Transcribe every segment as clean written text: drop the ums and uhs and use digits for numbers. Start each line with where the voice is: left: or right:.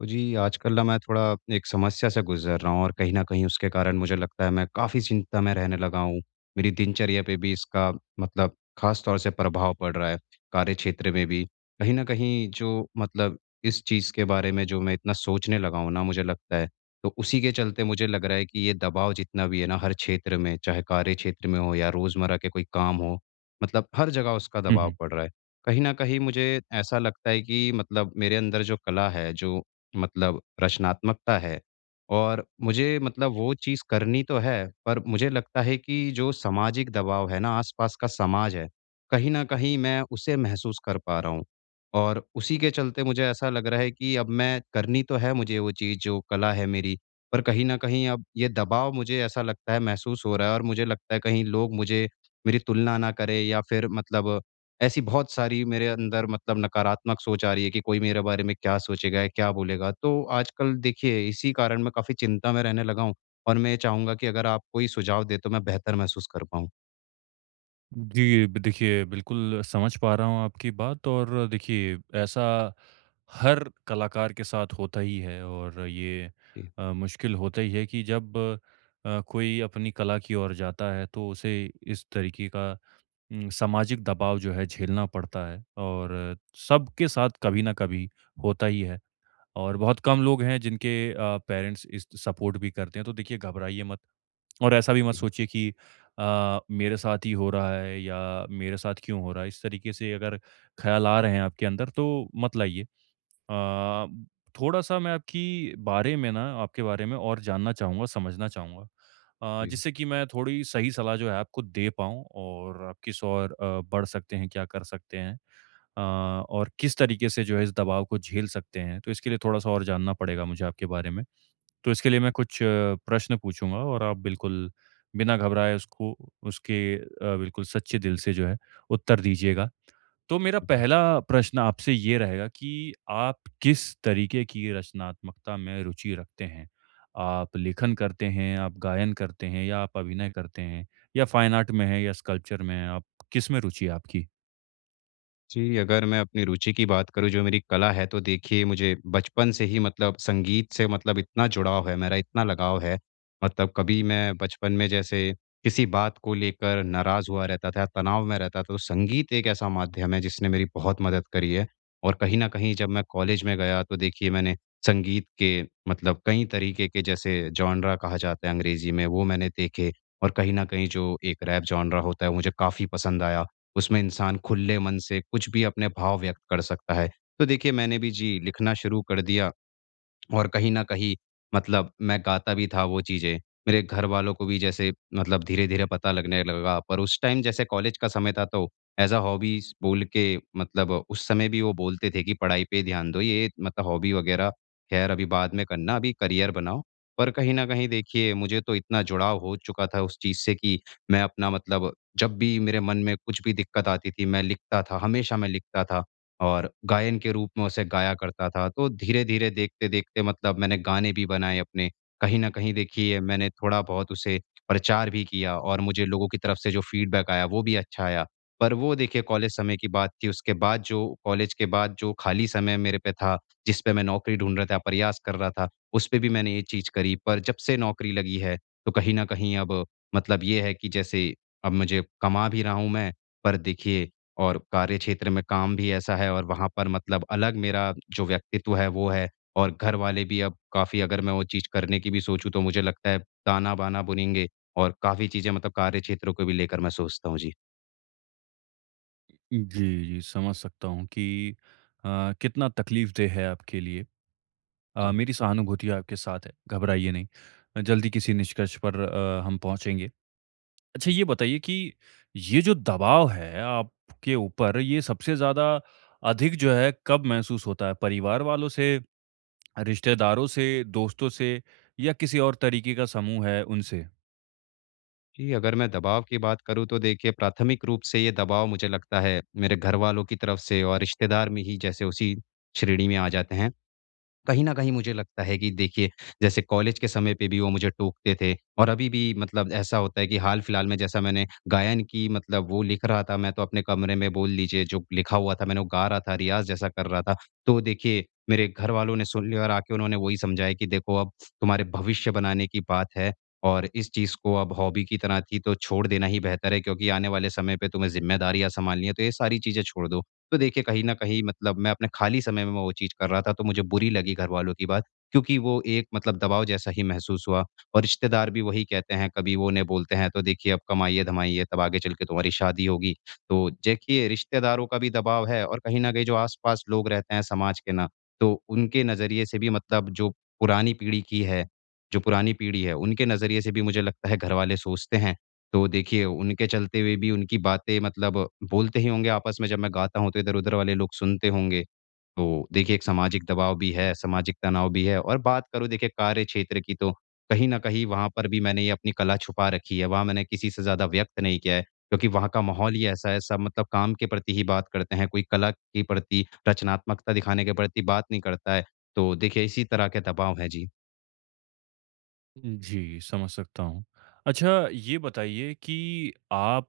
left: तो जी, आजकल ना मैं थोड़ा एक समस्या से गुज़र रहा हूँ और कहीं न कहीं उसके कारण मुझे लगता है मैं काफ़ी चिंता में रहने लगा हूँ। मेरी दिनचर्या पे भी इसका मतलब ख़ास तौर से प्रभाव पड़ रहा है, कार्यक्षेत्र में भी। कहीं न कहीं जो मतलब इस चीज़ के बारे में जो मैं इतना सोचने लगा हूँ ना मुझे लगता है, तो उसी के चलते मुझे लग रहा है कि ये दबाव जितना भी है ना हर क्षेत्र में, चाहे कार्यक्षेत्र में हो या रोज़मर्रा के कोई काम हो, मतलब हर जगह उसका
right: हुँ,
left: दबाव
right: हुँ।
left: पड़ रहा है। कहीं न कहीं मुझे ऐसा लगता है कि मतलब मेरे अंदर जो कला है, जो मतलब रचनात्मकता है, और मुझे मतलब वो चीज़ करनी तो है, पर मुझे लगता है कि जो सामाजिक दबाव है ना, आस-पास का समाज है, कहीं न कहीं मैं उसे महसूस कर पा रहा हूँ। और उसी के चलते मुझे ऐसा लग रहा है कि अब मैं करनी तो है मुझे वो चीज़ जो कला है मेरी, पर कहीं न कहीं अब ये दबाव मुझे ऐसा लगता है महसूस हो रहा है, और मुझे लगता है कहीं लोग मुझे मेरी तुलना ना करें या फिर मतलब ऐसी बहुत सारी मेरे अंदर मतलब नकारात्मक सोच आ रही है कि कोई मेरे बारे में क्या सोचेगा, क्या बोलेगा? तो आजकल देखिए इसी कारण मैं काफ़ी चिंता में रहने लगा हूँ, और मैं ये चाहूँगा कि अगर आप कोई सुझाव दें तो मैं बेहतर महसूस कर पाऊँ।
right: जी, ब देखिए बिल्कुल समझ पा रहा हूँ आपकी बात और देखिए ऐसा हर कलाकार के साथ होता ही है और ये
left: जी,
right: मुश्किल होता ही है कि जब कोई अपनी कला की ओर जाता है तो उसे इस तरीके का सामाजिक दबाव जो है झेलना पड़ता है और सबके साथ कभी न कभी होता ही है और बहुत कम लोग हैं जिनके पेरेंट्स इस सपोर्ट भी करते हैं, तो देखिए घबराइए मत। और ऐसा भी मत
left: जी,
right: सोचिए कि मेरे साथ ही हो रहा है या मेरे साथ क्यों हो रहा है, इस तरीके से अगर ख़्याल आ रहे हैं आपके अंदर तो मत लाइए। अ, थोड़ा-सा मैं आपकी बारे में ना आपके बारे में और जानना चाहूँगा, समझना चाहूँगा।
left: जी,
right: जिससे कि मैं थोड़ी सही सलाह जो है आपको दे पाऊँ और आप किस ओर बढ़ सकते हैं, क्या कर सकते हैं और किस तरीके से जो है इस दबाव को झेल सकते हैं। तो इसके लिए थोड़ा-सा और जानना पड़ेगा मुझे आपके बारे में। तो इसके लिए मैं कुछ प्रश्न पूछूँगा और आप बिल्कुल बिना घबराए उसको उसके बिल्कुल सच्चे दिल से जो है उत्तर दीजिएगा। तो मेरा
left: बिल्कुल।
right: पहला प्रश्न आपसे ये रहेगा कि आप किस तरीके की रचनात्मकता में रुचि रखते हैं? आप लेखन करते हैं, आप गायन करते हैं या आप अभिनय करते हैं या फाइन आर्ट में हैं या स्कल्पचर में हैं, आप किस में रुचि है आपकी?
left: जी, अगर मैं अपनी रुचि की बात करूँ, जो मेरी कला है, तो देखिए मुझे बचपन से ही मतलब संगीत से मतलब इतना जुड़ाव है मेरा, इतना लगाव है। मतलब कभी मैं बचपन में जैसे किसी बात को लेकर नाराज़ हुआ रहता था, तनाव में रहता था, तो संगीत एक ऐसा माध्यम है जिसने मेरी बहुत मदद करी है। और कहीं न कहीं जब मैं कॉलेज में गया तो देखिए मैंने संगीत के मतलब कई तरीके के जैसे जॉनरा कहा जाता है अंग्रेज़ी में, वो मैंने देखे, और कहीं न कहीं जो एक रैप जॉनरा होता है, वो मुझे काफ़ी पसंद आया। उसमें इंसान खुले मन से कुछ भी अपने भाव व्यक्त कर सकता है। तो देखिए मैंने भी जी, लिखना शुरू कर दिया, और कहीं न कहीं मतलब मैं गाता भी था वो चीज़ें। मेरे घरवालों को भी जैसे मतलब धीरे-धीरे पता लगने लगा, पर उस टाइम जैसे कॉलेज का समय था तो ऐज़ अ हॉबीज़ बोल के मतलब उस समय भी वो बोलते थे कि पढ़ाई पे ध्यान दो, ये मतलब हॉबी वग़ैरह ख़ैर अभी बाद में करना, अभी करियर बनाओ। पर कहीं न कहीं देखिए मुझे तो इतना जुड़ाव हो चुका था उस चीज़ से कि मैं अपना मतलब जब भी मेरे मन में कुछ भी दिक्कत आती थी, मैं लिखता था, हमेशा मैं लिखता था। और गायन के रूप में उसे गाया करता था। तो धीरे-धीरे, देखते-देखते मतलब मैंने गाने भी बनाए अपने। कहीं न कहीं देखिए मैंने थोड़ा-बहुत उसे प्रचार भी किया, और मुझे लोगों की तरफ से जो फ़ीडबैक आया वो भी अच्छा आया। पर वो देखिए कॉलेज समय की बात थी। उसके बाद जो कॉलेज के बाद जो खाली समय मेरे पे था, जिस पे मैं नौकरी ढूँढ रहा था, प्रयास कर रहा था, उस पे भी मैंने ये चीज़ करी। पर जब से नौकरी लगी है, तो कहीं न कहीं अब मतलब ये है कि जैसे अब मुझे कमा भी रहा हूँ मैं, पर देखिए और कार्य क्षेत्र में काम भी ऐसा है और वहाँ पर मतलब अलग मेरा जो व्यक्तित्व है वो है, और घर वाले भी अब काफ़ी अगर मैं वो चीज़ करने की भी सोचूँ तो मुझे लगता है ताना-बाना बुनेंगे, और काफ़ी चीज़ें मतलब कार्य क्षेत्रों को भी लेकर मैं सोचता हूँ। जी,
right: जी, जी, समझ सकता हूँ कि कितना तकलीफ़देह है आपके लिए।
left: जी,
right: मेरी सहानुभूति आपके साथ है, घबराइए नहीं। जल्दी किसी निष्कर्ष पर हम पहुँचेंगे। अच्छा
left: जी।
right: ये बताइए कि ये जो दबाव है आपके ऊपर, ये सबसे ज़्यादा अधिक जो है कब महसूस होता है? परिवार वालों से, रिश्तेदारों से, दोस्तों से या किसी और तरीके का समूह है, उनसे?
left: जी, अगर मैं दबाव की बात करूँ तो देखिए प्राथमिक रूप से ये दबाव मुझे लगता है मेरे घर वालों की तरफ से और रिश्तेदार में ही जैसे उसी श्रेणी में आ जाते हैं। कहीं न कहीं मुझे लगता है कि देखिए, जैसे कॉलेज के समय पे भी वो मुझे टोकते थे, और अभी भी मतलब ऐसा होता है कि हाल-फिलहाल में जैसा मैंने गायन की मतलब वो लिख रहा था, मैं तो अपने कमरे में बोल लीजिए जो लिखा हुआ था मैंने वो गा रहा था, रियाज़ जैसा कर रहा था। तो देखिए, मेरे घरवालों ने सुन लिया और आके उन्होंने वही समझाया कि देखो अब तुम्हारे भविष्य बनाने की बात है, और इस चीज़ को अब हॉबी की तरह थी तो छोड़ देना ही बेहतर है क्योंकि आने वाले समय पे तुम्हें ज़िम्मेदारियाँ सँभालनी है, तो ये सारी चीज़ें छोड़ दो। तो देखिए कहीं न कहीं मतलब मैं अपने खाली समय में वो चीज़ कर रहा था तो मुझे बुरी लगी घरवालों की बात, क्योंकि वो एक मतलब दबाव जैसा ही महसूस हुआ, और रिश्तेदार भी वही कहते हैं, कभी वो उन्हें बोलते हैं तो देखिए अब कमाइए-धमाइए तब आगे चल के तुम्हारी शादी होगी। तो देखिए रिश्तेदारों का भी दबाव है, और कहीं न कहीं जो आस-पास लोग रहते हैं समाज के ना, तो उनके नज़रिए से भी मतलब जो पुरानी पीढ़ी की है, जो पुरानी पीढ़ी है, उनके नज़रिए से भी मुझे लगता है घरवाले सोचते हैं। तो देखिए, उनके चलते हुए भी उनकी बातें मतलब बोलते ही होंगे आपस में जब मैं गाता हूँ, तो इधर-उधर वाले लोग सुनते होंगे। तो देखिए, एक सामाजिक दबाव भी है, सामाजिक तनाव भी है, और बात करूँ देखिए कार्य क्षेत्र की तो कहीं न कहीं वहाँ पर भी मैंने ये अपनी कला छुपा रखी है। वहाँ मैंने किसी से ज़्यादा व्यक्त नहीं किया है क्योंकि वहाँ का माहौल ही ऐसा है, सब मतलब काम के प्रति ही बात करते हैं, कोई कला के प्रति, रचनात्मकता दिखाने के प्रति बात नहीं करता है। तो देखिए, इसी तरह के दबाव हैं।
right: जी, समझ सकता हूँ। अच्छा ये बताइए कि आप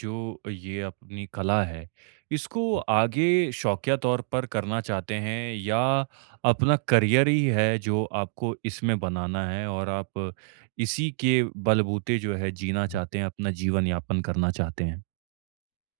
right: जो ये अपनी कला है, इसको आगे शौकिया तौर पर करना चाहते हैं या अपना करियर ही है जो आपको इसमें बनाना है और आप इसी के बलबूते जो है जीना
left: जी।
right: चाहते हैं, अपना जीवन यापन करना चाहते हैं?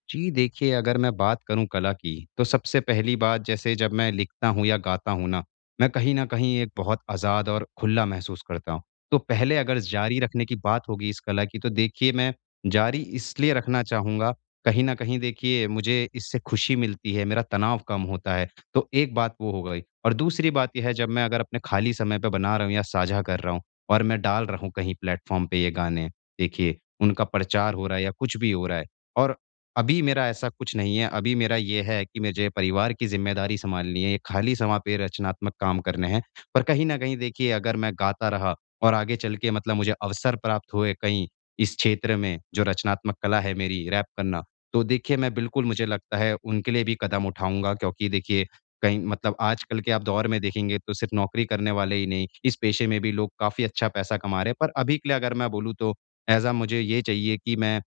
left: जी, देखिए अगर मैं बात करूँ कला की, तो सबसे पहली बात जैसे जब मैं लिखता हूँ या गाता हूँ ना, मैं कहीं न कहीं एक बहुत आज़ाद और खुला महसूस करता हूँ। तो पहले अगर जारी रखने की बात होगी इस कला की, तो देखिए मैं जारी इसलिए रखना चाहूँगा, कहीं न कहीं देखिए मुझे इससे खुशी मिलती है, मेरा तनाव कम होता है, तो एक बात वो हो गई। और दूसरी बात ये है जब मैं अगर अपने खाली समय पे बना रहा हूँ या साझा कर रहा हूँ, और मैं डाल रहा हूँ कहीं प्लेटफ़ॉर्म पे ये गाने, देखिए उनका प्रचार हो रहा है या कुछ भी हो रहा है। और अभी मेरा ऐसा कुछ नहीं है, अभी मेरा ये है कि मुझे परिवार की ज़िम्मेदारी सँभालनी है, ये खाली समय पे रचनात्मक काम करने हैं। पर कहीं न कहीं देखिए अगर मैं गाता रहा और आगे चल के मतलब मुझे अवसर प्राप्त हुए कहीं इस क्षेत्र में जो रचनात्मक कला है मेरी रैप करना, तो देखिए मैं बिल्कुल मुझे लगता है उनके लिए भी कदम उठाऊँगा, क्योंकि देखिए कहीं मतलब आजकल के आप दौर में देखेंगे तो सिर्फ़ नौकरी करने वाले ही नहीं, इस पेशे में भी लोग काफ़ी अच्छा पैसा कमा रहे हैं। पर अभी के लिए अगर मैं बोलूँ तो ऐज़ अ मुझे ये चाहिए कि मैं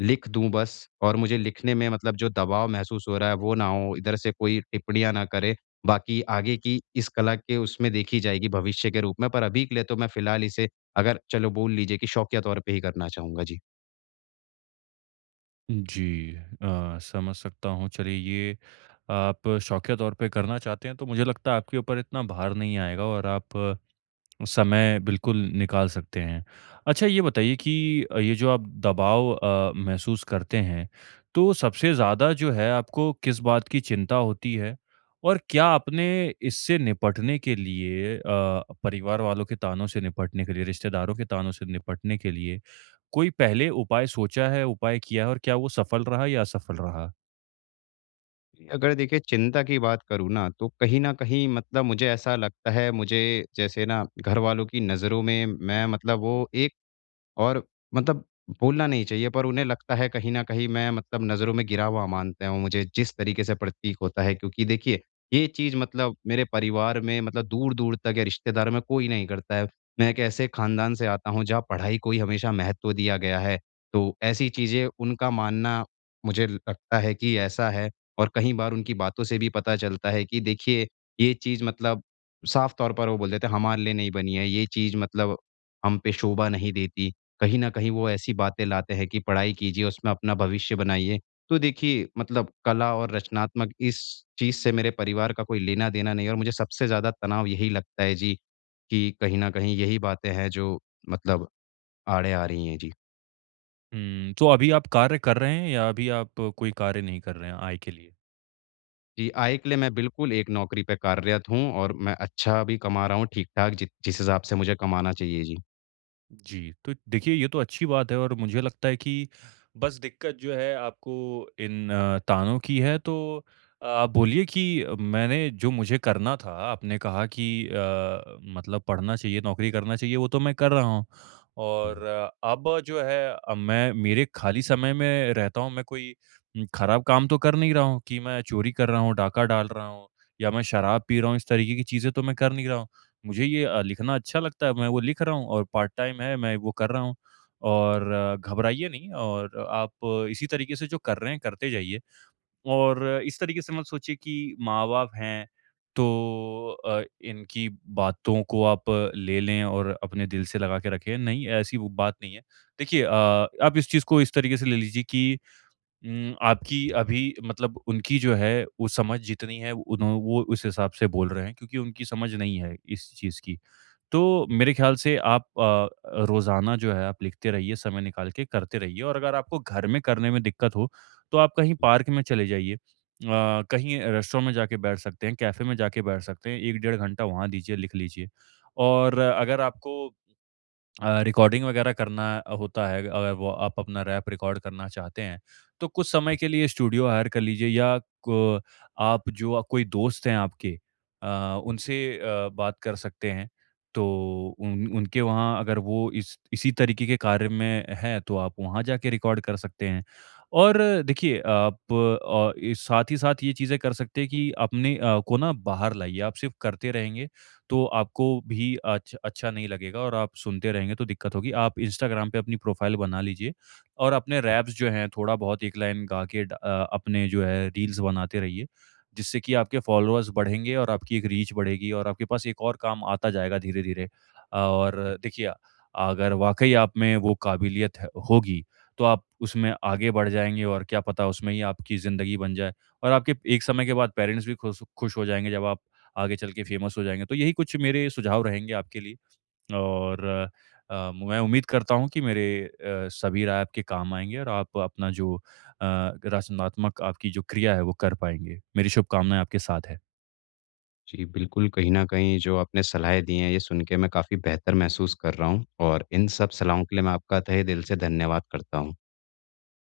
left: लिख दूँ बस, और मुझे लिखने में मतलब जो दबाव महसूस हो रहा है वो ना हो, इधर से कोई टिप्पणियाँ ना करे। बाकी आगे की इस कला के उसमें देखी जाएगी भविष्य के रूप में, पर अभी के लिए तो मैं फ़िलहाल इसे अगर चलो बोल लीजिए कि शौकिया तौर पे ही करना चाहूँगा। जी।
right: जी, समझ सकता हूँ। चलिए ये आप शौकिया तौर पे करना चाहते हैं तो मुझे लगता है आपके ऊपर इतना भार नहीं आएगा और आप समय बिल्कुल निकाल सकते हैं। अच्छा ये बताइए कि ये जो आप दबाव महसूस करते हैं, तो सबसे ज़्यादा जो है आपको किस बात की चिंता होती है? और क्या आपने इससे निपटने के लिए, परिवार वालों के तानों से निपटने के लिए, रिश्तेदारों के तानों से निपटने के लिए कोई पहले उपाय सोचा है, उपाय किया है और क्या वो सफल रहा या असफल रहा?
left: अगर देखिए चिंता की बात करूँ ना, तो कहीं न कहीं मतलब मुझे ऐसा लगता है मुझे जैसे ना घरवालों की नज़रों में मैं मतलब वो एक और मतलब बोलना नहीं चाहिए पर उन्हें लगता है कहीं न कहीं मैं मतलब नज़रों में गिरा हुआ मानते हैं वो मुझे जिस तरीके से प्रतीक होता है, क्योंकि देखिए, ये चीज़ मतलब मेरे परिवार में मतलब दूर-दूर तक या रिश्तेदारों में कोई नहीं करता है। मैं एक ऐसे ख़ानदान से आता हूँ जहाँ पढ़ाई को ही हमेशा महत्व दिया गया है। तो ऐसी चीज़ें उनका मानना मुझे लगता है कि ऐसा है, और कई बार उनकी बातों से भी पता चलता है कि देखिए, ये चीज़ मतलब साफ़ तौर पर वो बोल देते हैं हमारे लिए नहीं बनी है, ये चीज़ मतलब हम पे शोभा नहीं देती। कहीं न कहीं वो ऐसी बातें लाते हैं कि पढ़ाई कीजिए, उसमें अपना भविष्य बनाइए। तो देखिए मतलब कला और रचनात्मक इस चीज़ से मेरे परिवार का कोई लेना-देना नहीं है, और मुझे सबसे ज़्यादा तनाव यही लगता है जी, कि कहीं न कहीं यही बातें हैं जो मतलब आड़े आ रही हैं। जी।
right: हुँ, तो अभी आप कार्य कर रहे हैं या अभी आप कोई कार्य नहीं कर रहे हैं आय के लिए?
left: जी, आय के लिए मैं बिल्कुल एक नौकरी पे कार्यरत हूँ और मैं अच्छा भी कमा रहा हूँ ठीक-ठाक जि जिस जिस हिसाब से मुझे कमाना चाहिए। जी।
right: जी, तो देखिए ये तो अच्छी बात है और मुझे लगता है कि बस दिक्कत जो है आपको इन तानों की है, तो आप बोलिए कि मैंने जो मुझे करना था, आपने कहा कि मतलब पढ़ना चाहिए, नौकरी करना चाहिए वो तो मैं कर रहा हूँ और
left: हुँ,
right: अब जो है अब मैं मेरे खाली समय में रहता हूँ, मैं कोई खराब काम तो कर नहीं रहा हूँ कि मैं चोरी कर रहा हूँ, डाका डाल रहा हूँ या मैं शराब पी रहा हूँ, इस तरीके की चीज़ें तो मैं कर नहीं रहा हूँ। मुझे ये लिखना अच्छा लगता है, मैं वो लिख रहा हूँ और पार्ट टाइम है, मैं वो कर रहा हूँ। और घबराइए नहीं और आप इसी तरीके से जो कर रहे हैं, करते जाइए और इस तरीके से मत सोचिए कि माँ-बाप हैं, तो इनकी बातों को आप ले लें और अपने दिल से लगा के रखें। नहीं, ऐसी वो बात नहीं है। देखिए, आप इस चीज़ को इस तरीके से ले लीजिए कि आपकी
left: हुँ,
right: अभी मतलब उनकी जो है, वो समझ जितनी है, उन्हों वो उस हिसाब से बोल रहे हैं क्योंकि उनकी समझ नहीं है इस चीज़ की। तो मेरे ख्याल से आप रोज़ाना जो है आप लिखते रहिए, समय निकाल के करते रहिए और अगर आपको घर में करने में दिक्कत हो, तो आप कहीं
left: हुँ,
right: पार्क में चले जाइए। कहीं रेस्टोरेंट में जाके बैठ सकते हैं, कैफ़े में जाके बैठ सकते हैं, 1 डेढ़ घंटा वहाँ दीजिए, लिख लीजिए और अगर आपको रिकॉर्डिंग वगैरह करना होता है, अगर वो आप अपना रैप रिकॉर्ड करना चाहते हैं, तो कुछ समय
left: हुँ,
right: के लिए स्टूडियो हायर कर लीजिए या क आप जो कोई दोस्त हैं आपके
left: हुँ।
right: उनसे बात कर सकते हैं। तो उन उनके वहाँ अगर वो इस इसी तरीके के कार्य में हैं, तो आप वहाँ जाके रिकॉर्ड कर सकते हैं। और देखिए, आप साथ ही साथ ये चीज़ें कर सकते हैं कि अपने को ना बाहर लाइए। आप सिर्फ़ करते रहेंगे तो आपको भी अच्छा नहीं लगेगा और आप सुनते रहेंगे तो दिक्कत होगी। आप इंस्टाग्राम पे अपनी प्रोफ़ाइल बना लीजिए और अपने रैप्स जो हैं थोड़ा-बहुत 1 लाइन गा के, अपने जो है रील्स बनाते रहिए, जिससे कि आपके फ़ॉलोअर्स बढ़ेंगे और आपकी एक रीच बढ़ेगी और आपके पास एक और काम आता जाएगा धीरे-धीरे। और देखिए, अगर वाक़ई आप में वो काबिलियत है होगी, तो आप उसमें आगे बढ़ जाएँगे और क्या पता उसमें ही आपकी ज़िंदगी बन जाए और आपके एक समय के बाद पेरेंट्स भी खुश खुश हो जाएँगे जब आप आगे चल के फेमस हो जाएँगे। तो यही कुछ मेरे सुझाव रहेंगे आपके लिए और मैं उम्मीद करता हूँ कि मेरे सभी राय आपके काम आएँगे और आप अपना जो रचनात्मक आपकी जो क्रिया है वो कर पाएँगे। मेरी शुभकामनाएँ आपके साथ है।
left: जी, बिल्कुल, कहीं न कहीं जो आपने सलाहें दी हैं, ये सुन के मैं काफ़ी बेहतर महसूस कर रहा हूँ, और इन सब सलाहों के लिए मैं आपका तहे दिल से धन्यवाद करता हूँ।